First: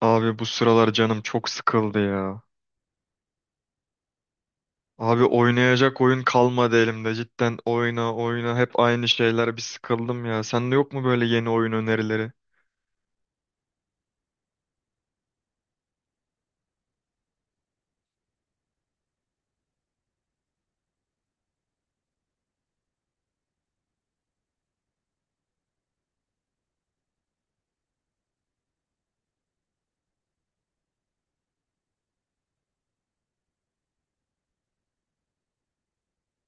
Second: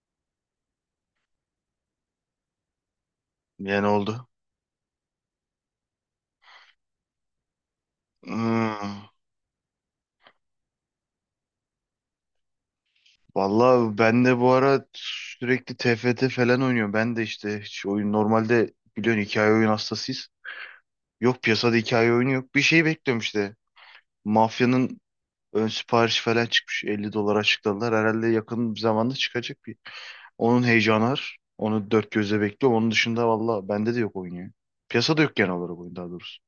Abi bu sıralar canım çok sıkıldı ya. Yani oldu. Abi oynayacak oyun kalmadı elimde. Cidden oyna oyna hep Hmm. aynı şeyler bir sıkıldım ya. Sende yok mu böyle yeni oyun önerileri? Vallahi ben de bu ara sürekli TFT falan oynuyorum. Ben de işte hiç oyun normalde biliyorsun hikaye oyun hastasıyız. Yok piyasada hikaye oyunu yok. Bir şey bekliyorum işte. Mafyanın ön siparişi falan çıkmış. 50 dolar açıkladılar. Herhalde yakın bir zamanda çıkacak bir. Onun heyecanı var. Onu dört gözle bekliyorum. Onun dışında valla bende de yok oyun ya. Piyasada yok genel olarak oyun daha doğrusu.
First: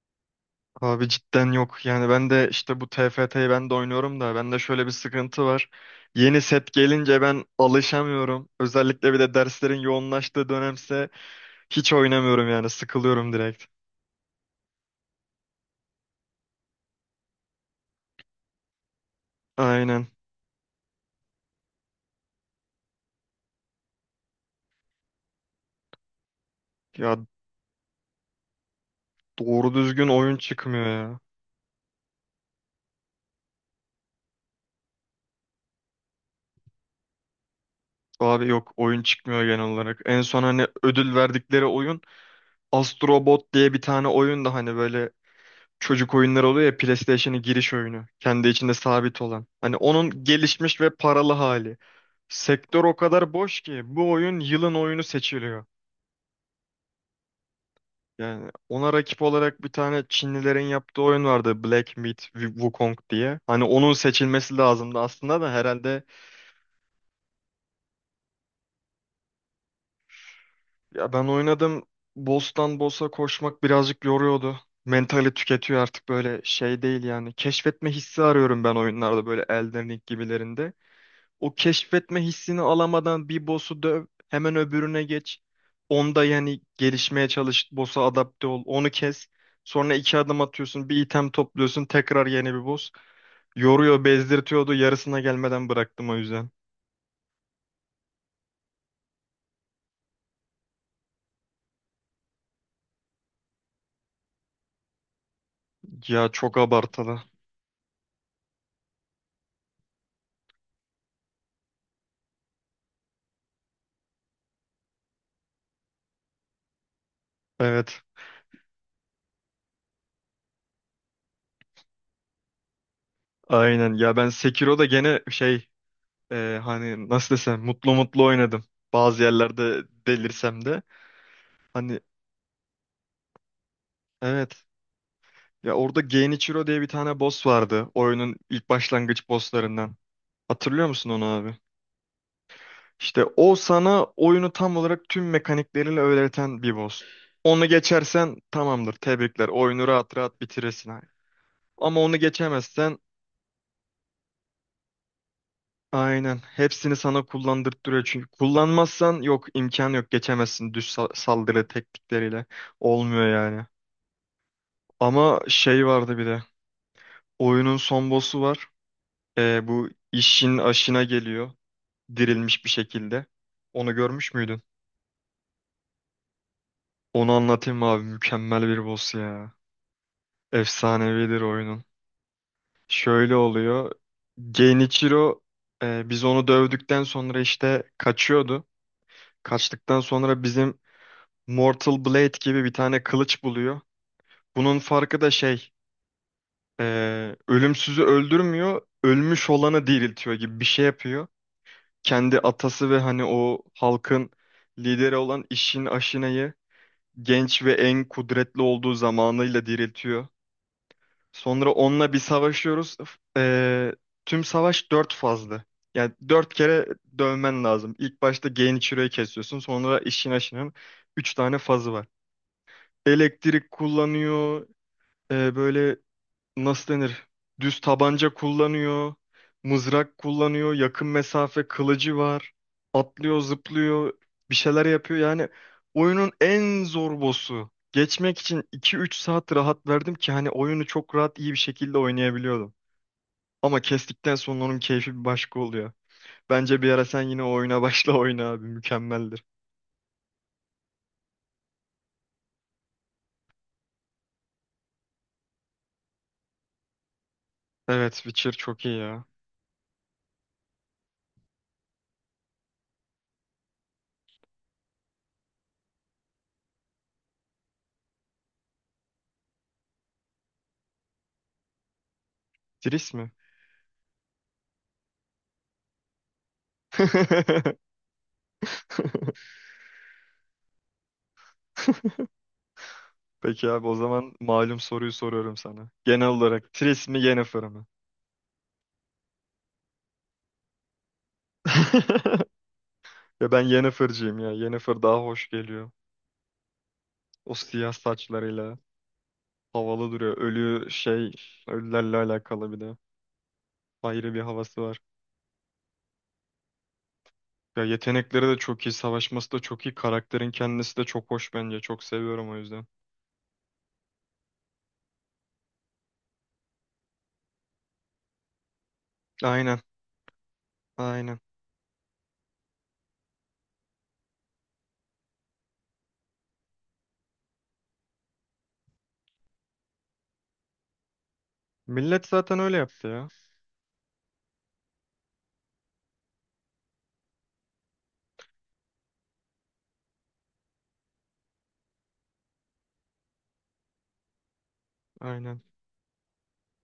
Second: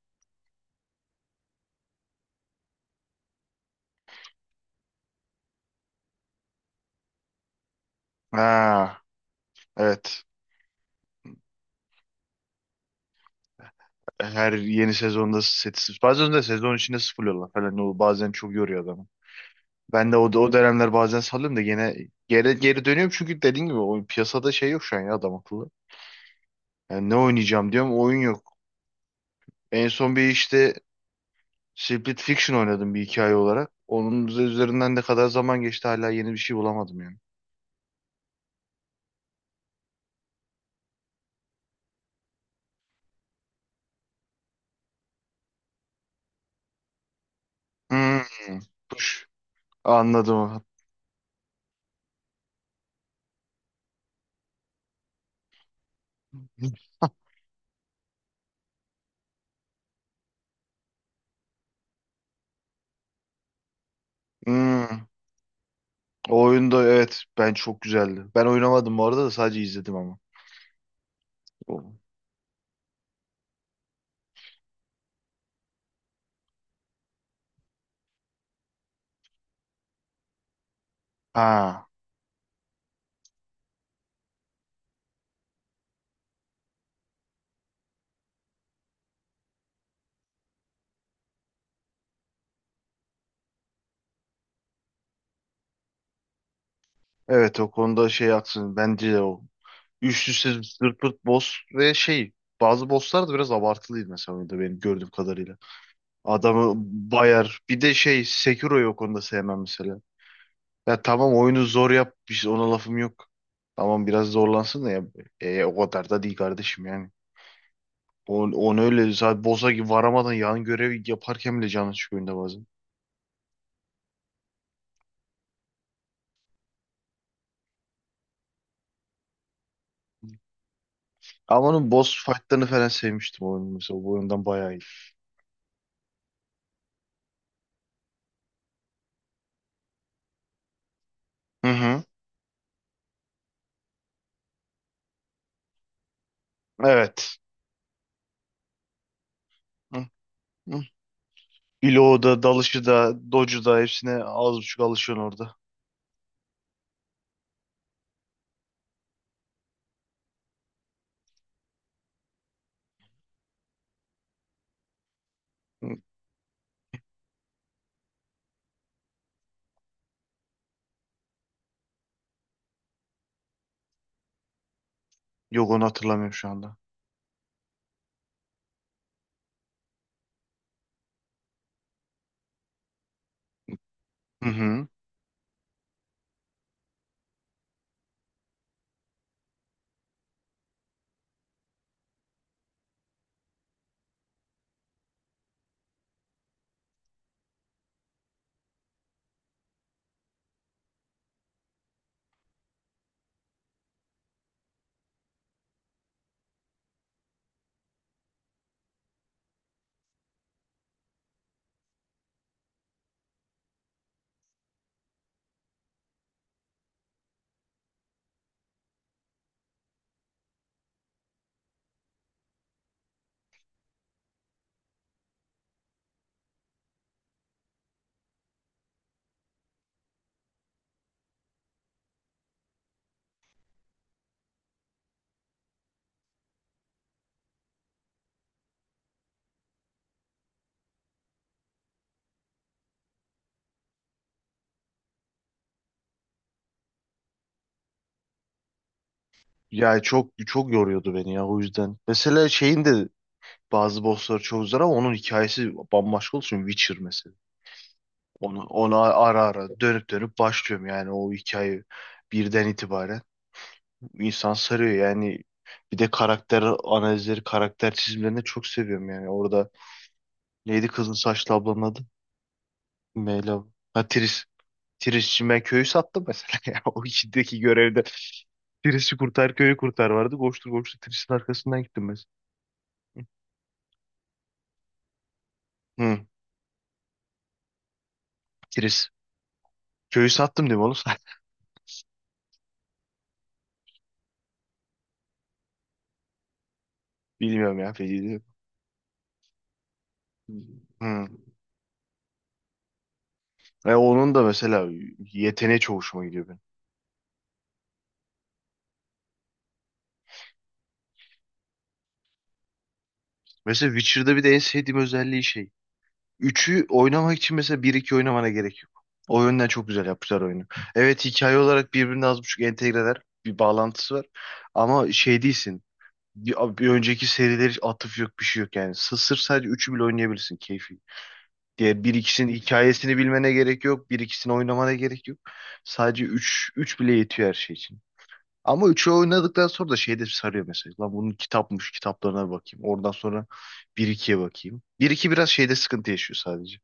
Abi cidden yok. Yani ben de işte bu TFT'yi ben de oynuyorum da bende şöyle bir sıkıntı var. Yeni set gelince ben alışamıyorum. Ha, Özellikle bir de derslerin evet. yoğunlaştığı dönemse hiç oynamıyorum yani sıkılıyorum direkt. Her yeni sezonda seti bazen de sezon içinde sıfırlıyorlar falan o bazen çok yoruyor adamı. Aynen. Ben de o dönemler bazen salıyorum da gene geri dönüyorum çünkü dediğin gibi o piyasada şey yok şu an ya adam akıllı. Yani Ya ne oynayacağım diyorum oyun yok. doğru En düzgün son bir oyun işte çıkmıyor ya. Split Fiction oynadım bir hikaye olarak. Onun üzerinden ne kadar zaman geçti hala yeni bir şey bulamadım yani. Abi yok oyun çıkmıyor genel olarak. En son hani ödül verdikleri oyun Astrobot diye bir tane oyun da hani böyle çocuk oyunları oluyor ya, PlayStation'ın giriş oyunu. Kendi Hmm, içinde sabit push. olan. Hani onun Anladım. gelişmiş ve paralı hali. Sektör o kadar boş ki bu oyun yılın oyunu seçiliyor. Yani ona rakip olarak bir tane Çinlilerin yaptığı oyun vardı, Black Myth Wukong diye. Hani onun seçilmesi lazımdı Hmm, aslında da herhalde. o oyunda evet ben çok güzeldi. Ben oynamadım bu arada da sadece izledim ama. Ya ben oynadım. O- Boss'tan boss'a koşmak birazcık yoruyordu. Mentali tüketiyor artık, böyle şey değil yani. Keşfetme hissi arıyorum ben oyunlarda, böyle Elden Ring gibilerinde. O Ha. keşfetme hissini alamadan bir boss'u döv, hemen öbürüne geç. Onda yani gelişmeye çalış, boss'a adapte ol, onu kes. Sonra iki adım atıyorsun, bir item topluyorsun, tekrar yeni bir boss. Yoruyor, bezdirtiyordu. Yarısına gelmeden bıraktım o yüzden. Evet o konuda şey haksın. Bence de o. Üst üste zırt pırt boss ve şey bazı bosslar da biraz abartılıydı mesela oyunda benim gördüğüm kadarıyla. Ya çok Adamı abartılı. bayar. Bir de şey Sekiro'yu o konuda sevmem mesela. Ya tamam oyunu zor yap. Biz ona lafım yok. Tamam biraz zorlansın da ya. O kadar da değil kardeşim yani. Evet. On öyle zaten boss'a gibi varamadan yan görev yaparken bile canı çıkıyor oyunda bazen. Aynen. Ya ben Sekiro'da gene şey, hani nasıl desem mutlu mutlu oynadım. Bazı yerlerde delirsem de. Ama onun Hani boss fight'larını falan sevmiştim oyunu mesela. Bu oyundan evet. bayağı iyi. Ya orada Genichiro diye bir tane boss vardı. Oyunun ilk başlangıç bosslarından. Hatırlıyor musun onu abi? Hı hı. İşte o sana oyunu tam olarak tüm mekanikleriyle öğreten bir boss. Evet. Onu geçersen tamamdır. Tebrikler. Oyunu rahat rahat Hı. bitirirsin abi. Ama onu Bloğu da, dalışı geçemezsen da, dodge'u da hepsine az buçuk alışıyorsun orada. aynen hepsini sana kullandırtıyor. Çünkü kullanmazsan yok, imkan yok, geçemezsin düz saldırı teknikleriyle. Olmuyor yani. Ama şey Hı. vardı bir de. Oyunun son boss'u var. Bu işin aşına geliyor. Dirilmiş bir şekilde. Onu görmüş müydün? Yok onu hatırlamıyorum şu anda. Onu anlatayım mı abi. Mükemmel bir boss ya. Efsanevidir oyunun. Şöyle oluyor. Hı hı. Genichiro biz onu dövdükten sonra işte kaçıyordu. Kaçtıktan sonra bizim Mortal Blade gibi bir tane kılıç buluyor. Bunun farkı da şey. Ölümsüzü öldürmüyor. Ölmüş olanı diriltiyor gibi bir şey yapıyor. Kendi atası ve hani o halkın lideri olan İşin Aşine'yi genç ve en kudretli olduğu zamanıyla diriltiyor. Sonra onunla bir savaşıyoruz. Tüm savaş dört fazlı. Yani dört kere dövmen lazım. İlk başta Genichiro'yu kesiyorsun. Sonra İşin Aşine'nin üç tane fazı var. Elektrik kullanıyor. Böyle nasıl denir? Düz tabanca kullanıyor, mızrak kullanıyor, yakın mesafe kılıcı var. Atlıyor, zıplıyor, bir şeyler yapıyor. Yani oyunun en zor boss'u. Geçmek için iki üç saat rahat verdim ki hani oyunu çok rahat iyi bir şekilde oynayabiliyordum. Ama kestikten sonra onun keyfi bir başka oluyor. Bence bir ara sen yine o oyuna başla, oyna abi, mükemmeldir. Ya çok çok yoruyordu beni ya o yüzden. Mesela şeyin de bazı bossları çok zor ama onun hikayesi bambaşka olsun. Witcher mesela. Evet, Witcher Onu, çok onu iyi ya. ara ara dönüp dönüp başlıyorum yani o hikaye birden itibaren. İnsan sarıyor yani. Bir de karakter analizleri, karakter çizimlerini çok seviyorum yani. Orada neydi kızın saçlı ablanın adı? Triss mi? Meyla. Ha, Triss. Tirisçi ben köyü sattım mesela ya. O içindeki görevde Tiris'i kurtar köyü kurtar vardı. Koştur koştur Tiris'in arkasından gittim mesela. Peki abi, o zaman malum soruyu soruyorum sana. Hı. Genel olarak Tris mi Yennefer mı? Tiris. Köyü sattım değil mi oğlum? Ya ben Yennefer'cıyım ya. Yennefer daha hoş geliyor. O Bilmiyorum siyah ya. Feci değil. saçlarıyla havalı duruyor. Ölü Hı. şey, ölülerle alakalı bir de. Ve Ayrı onun bir da havası mesela var. yeteneği çok hoşuma gidiyor benim. Ya yetenekleri de çok iyi, savaşması da çok iyi. Karakterin kendisi de çok hoş bence. Çok seviyorum o yüzden. Mesela Witcher'da bir de en sevdiğim özelliği şey. Üçü oynamak için mesela bir iki oynamana gerek yok. O yönden Aynen, çok güzel yapmışlar oyunu. Evet aynen. hikaye olarak birbirine az buçuk entegreler. Bir bağlantısı var. Ama şey değilsin. Bir önceki serileri atıf yok bir şey yok yani. Sırf sadece üçü bile oynayabilirsin keyfi. Diğer bir Millet ikisinin zaten öyle yaptı hikayesini ya. bilmene gerek yok. Bir ikisini oynamana gerek yok. Sadece üç bile yetiyor her şey için. Ama üçü oynadıktan sonra da şey de sarıyor mesela. Lan bunun kitapmış kitaplarına bakayım. Oradan sonra bir ikiye bakayım. Bir iki biraz Aynen. şeyde sıkıntı yaşıyor sadece.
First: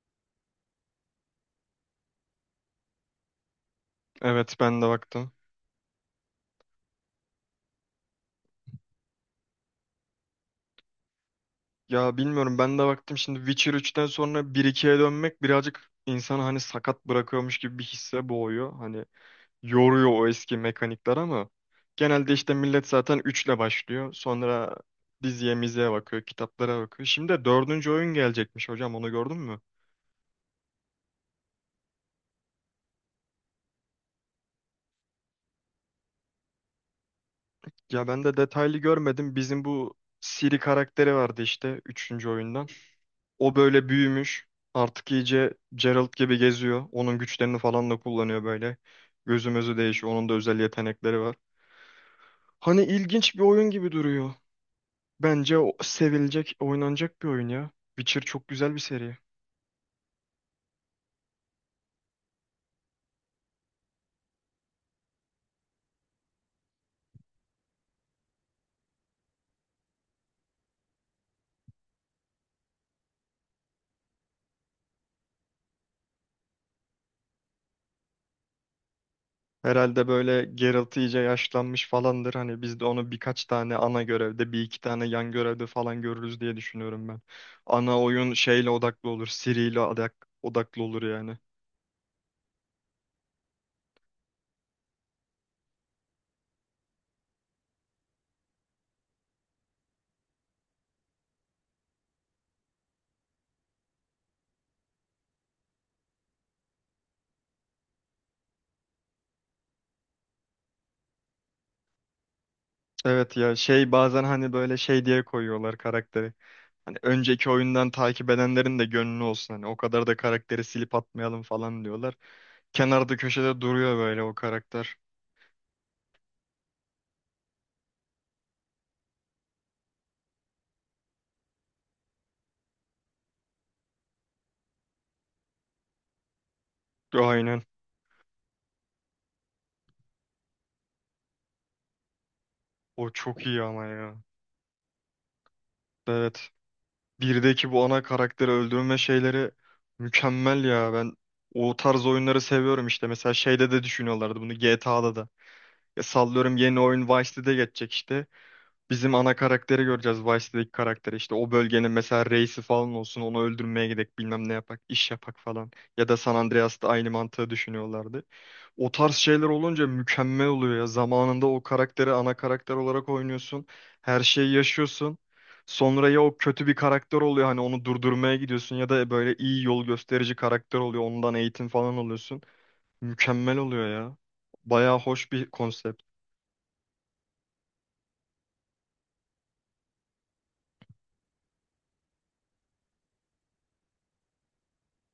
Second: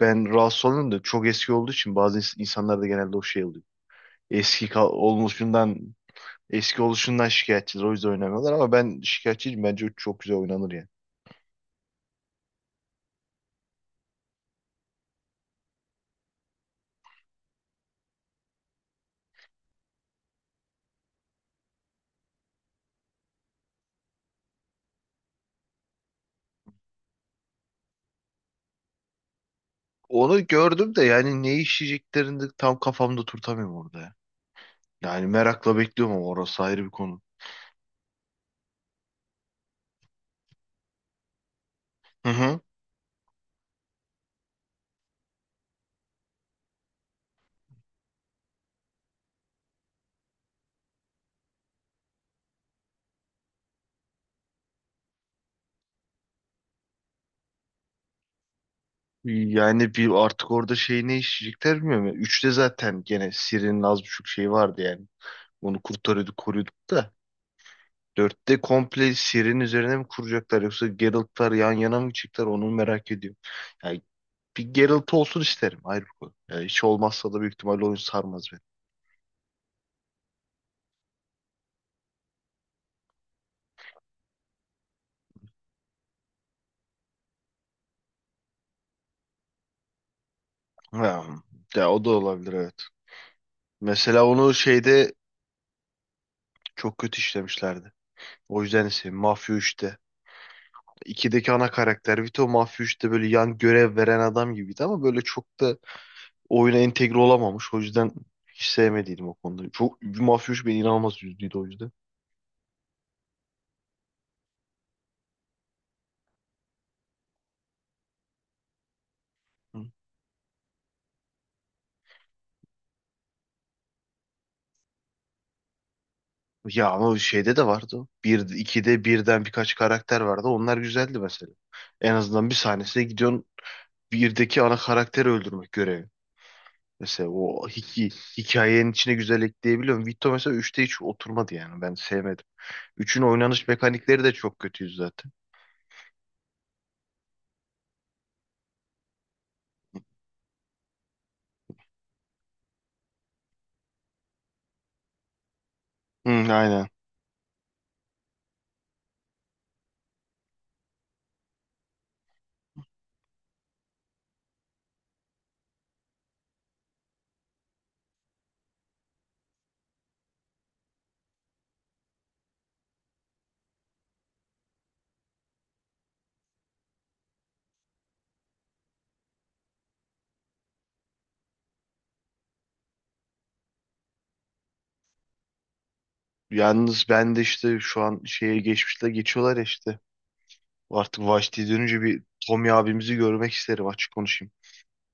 Ben rahatsız oluyorum da çok eski olduğu için bazı insanlarda genelde o şey oluyor. Evet Eski ka- ben de baktım. olmuşundan Eski oluşundan şikayetçiler. O yüzden oynamıyorlar ama ben şikayetçiyim. Bence o çok güzel oynanır yani. Ya bilmiyorum, ben de baktım şimdi, Witcher üçten sonra bir ikiye dönmek birazcık insanı hani sakat bırakıyormuş gibi bir hisse boğuyor. Hani yoruyor o eski mekanikler ama genelde işte millet zaten üçle başlıyor. Sonra diziye miziye bakıyor, kitaplara bakıyor. Şimdi de 4. oyun gelecekmiş hocam, onu gördün mü? Onu gördüm de yani ne işleyeceklerini de tam kafamda turtamıyorum orada ya. Yani merakla bekliyorum ama orası ayrı bir konu. Ya ben de detaylı görmedim. Bizim bu Siri karakteri vardı işte üçüncü Hı hı. oyundan. O böyle büyümüş. Artık iyice Geralt gibi geziyor. Onun güçlerini falan da kullanıyor böyle. Gözümüzü değişiyor. Onun da özel yetenekleri var. Hani ilginç bir oyun gibi duruyor. Bence o sevilecek, oynanacak bir oyun ya. Witcher çok güzel bir seri. Yani bir artık orada şey ne işleyecekler bilmiyorum ya. Üçte zaten gene Siri'nin az buçuk şeyi vardı yani. Onu kurtarıyorduk, koruyorduk da. Dörtte komple Ciri'nin üzerine mi kuracaklar yoksa Geralt'lar yan yana mı çıktılar onu merak ediyorum. Yani bir Geralt olsun isterim ayrı bir konu. Yani hiç olmazsa da büyük ihtimalle oyun sarmaz beni. Herhalde böyle Geralt iyice yaşlanmış falandır. Hani biz de onu birkaç tane ana görevde, bir iki tane yan görevde falan görürüz diye düşünüyorum ben. Ana oyun şeyle odaklı olur, Ciri'yle odaklı olur Ya, yani. ya o da olabilir evet. Mesela onu şeyde çok kötü işlemişlerdi. O yüzden ise Mafya 3'te. 2'deki ana karakter Vito Mafya 3'te böyle yan görev veren adam gibiydi ama böyle çok da oyuna entegre olamamış. O yüzden hiç sevmediydim o konuda. Çok Mafya 3 beni inanılmaz üzdüydü o yüzden. Evet ya, şey bazen hani böyle şey diye koyuyorlar karakteri. Hani önceki oyundan takip edenlerin de gönlü olsun. Hani o kadar da karakteri silip atmayalım falan diyorlar. Kenarda köşede duruyor böyle o karakter. Ya ama şeyde de vardı o. Bir ikide birden birkaç karakter vardı. Onlar güzeldi mesela. En azından bir sahnesine gidiyorsun. Birdeki ana karakteri öldürmek görevi. Mesela Aynen. o hikayenin içine güzel ekleyebiliyorum. Vito mesela üçte hiç oturmadı yani. Ben sevmedim. O Üçün çok iyi oynanış ama ya. mekanikleri de çok kötüydü zaten. Evet. Birdeki bu ana karakteri öldürme şeyleri mükemmel ya. Ben o tarz oyunları seviyorum işte. Mesela şeyde de düşünüyorlardı bunu, GTA'da da. Ya Hı, sallıyorum, yeni aynen. oyun Vice City'de geçecek işte. Bizim ana karakteri göreceğiz. Vice City'deki karakteri işte o bölgenin mesela reisi falan olsun, onu öldürmeye gidek, bilmem ne yapak, iş yapak falan. Ya da San Andreas'ta aynı mantığı düşünüyorlardı. O tarz şeyler olunca mükemmel oluyor ya. Zamanında o karakteri ana karakter olarak oynuyorsun. Her şeyi yaşıyorsun. Sonra ya o kötü bir karakter oluyor hani onu durdurmaya gidiyorsun, ya da böyle iyi yol gösterici karakter oluyor. Ondan eğitim falan alıyorsun. Mükemmel oluyor ya. Bayağı hoş bir konsept. Yalnız ben de işte şu an şeye geçmişle geçiyorlar ya işte. Artık Vashti'ye dönünce bir Tommy abimizi görmek isterim açık konuşayım.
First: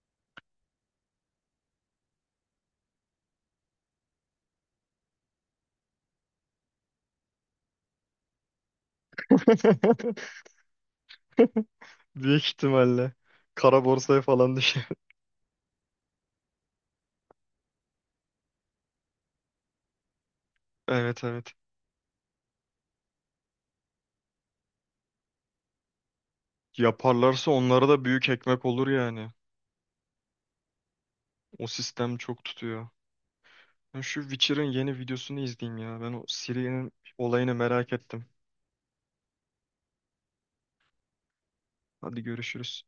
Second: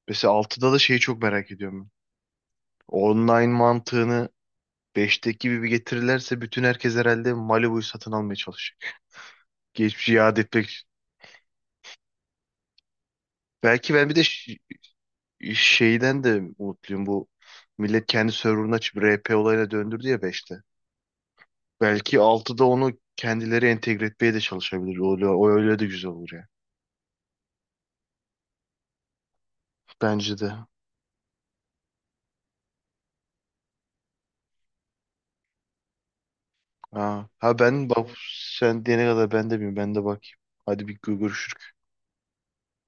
Mesela altıda da şeyi çok merak ediyorum ben. Online mantığını Beşteki gibi bir getirirlerse bütün herkes herhalde Malibu'yu satın almaya çalışacak. Geçmişi yad etmek. Büyük ihtimalle. Kara Belki ben bir borsaya de falan düşer. şeyden de umutluyum. Bu millet kendi serverını açıp RP olayına döndürdü ya beşte. Evet, evet. Belki altıda onu kendileri entegre etmeye de çalışabilir. O öyle de güzel olur ya. Yaparlarsa onlara da büyük ekmek olur yani. Bence de. O sistem çok tutuyor. Ben şu Witcher'ın yeni videosunu izleyeyim ya. Ben o Ciri'nin Ha, olayını ha ben merak bak ettim. sen diyene kadar ben de bilmiyorum. Ben de bakayım. Hadi bir görüşürüz. Hadi görüşürüz.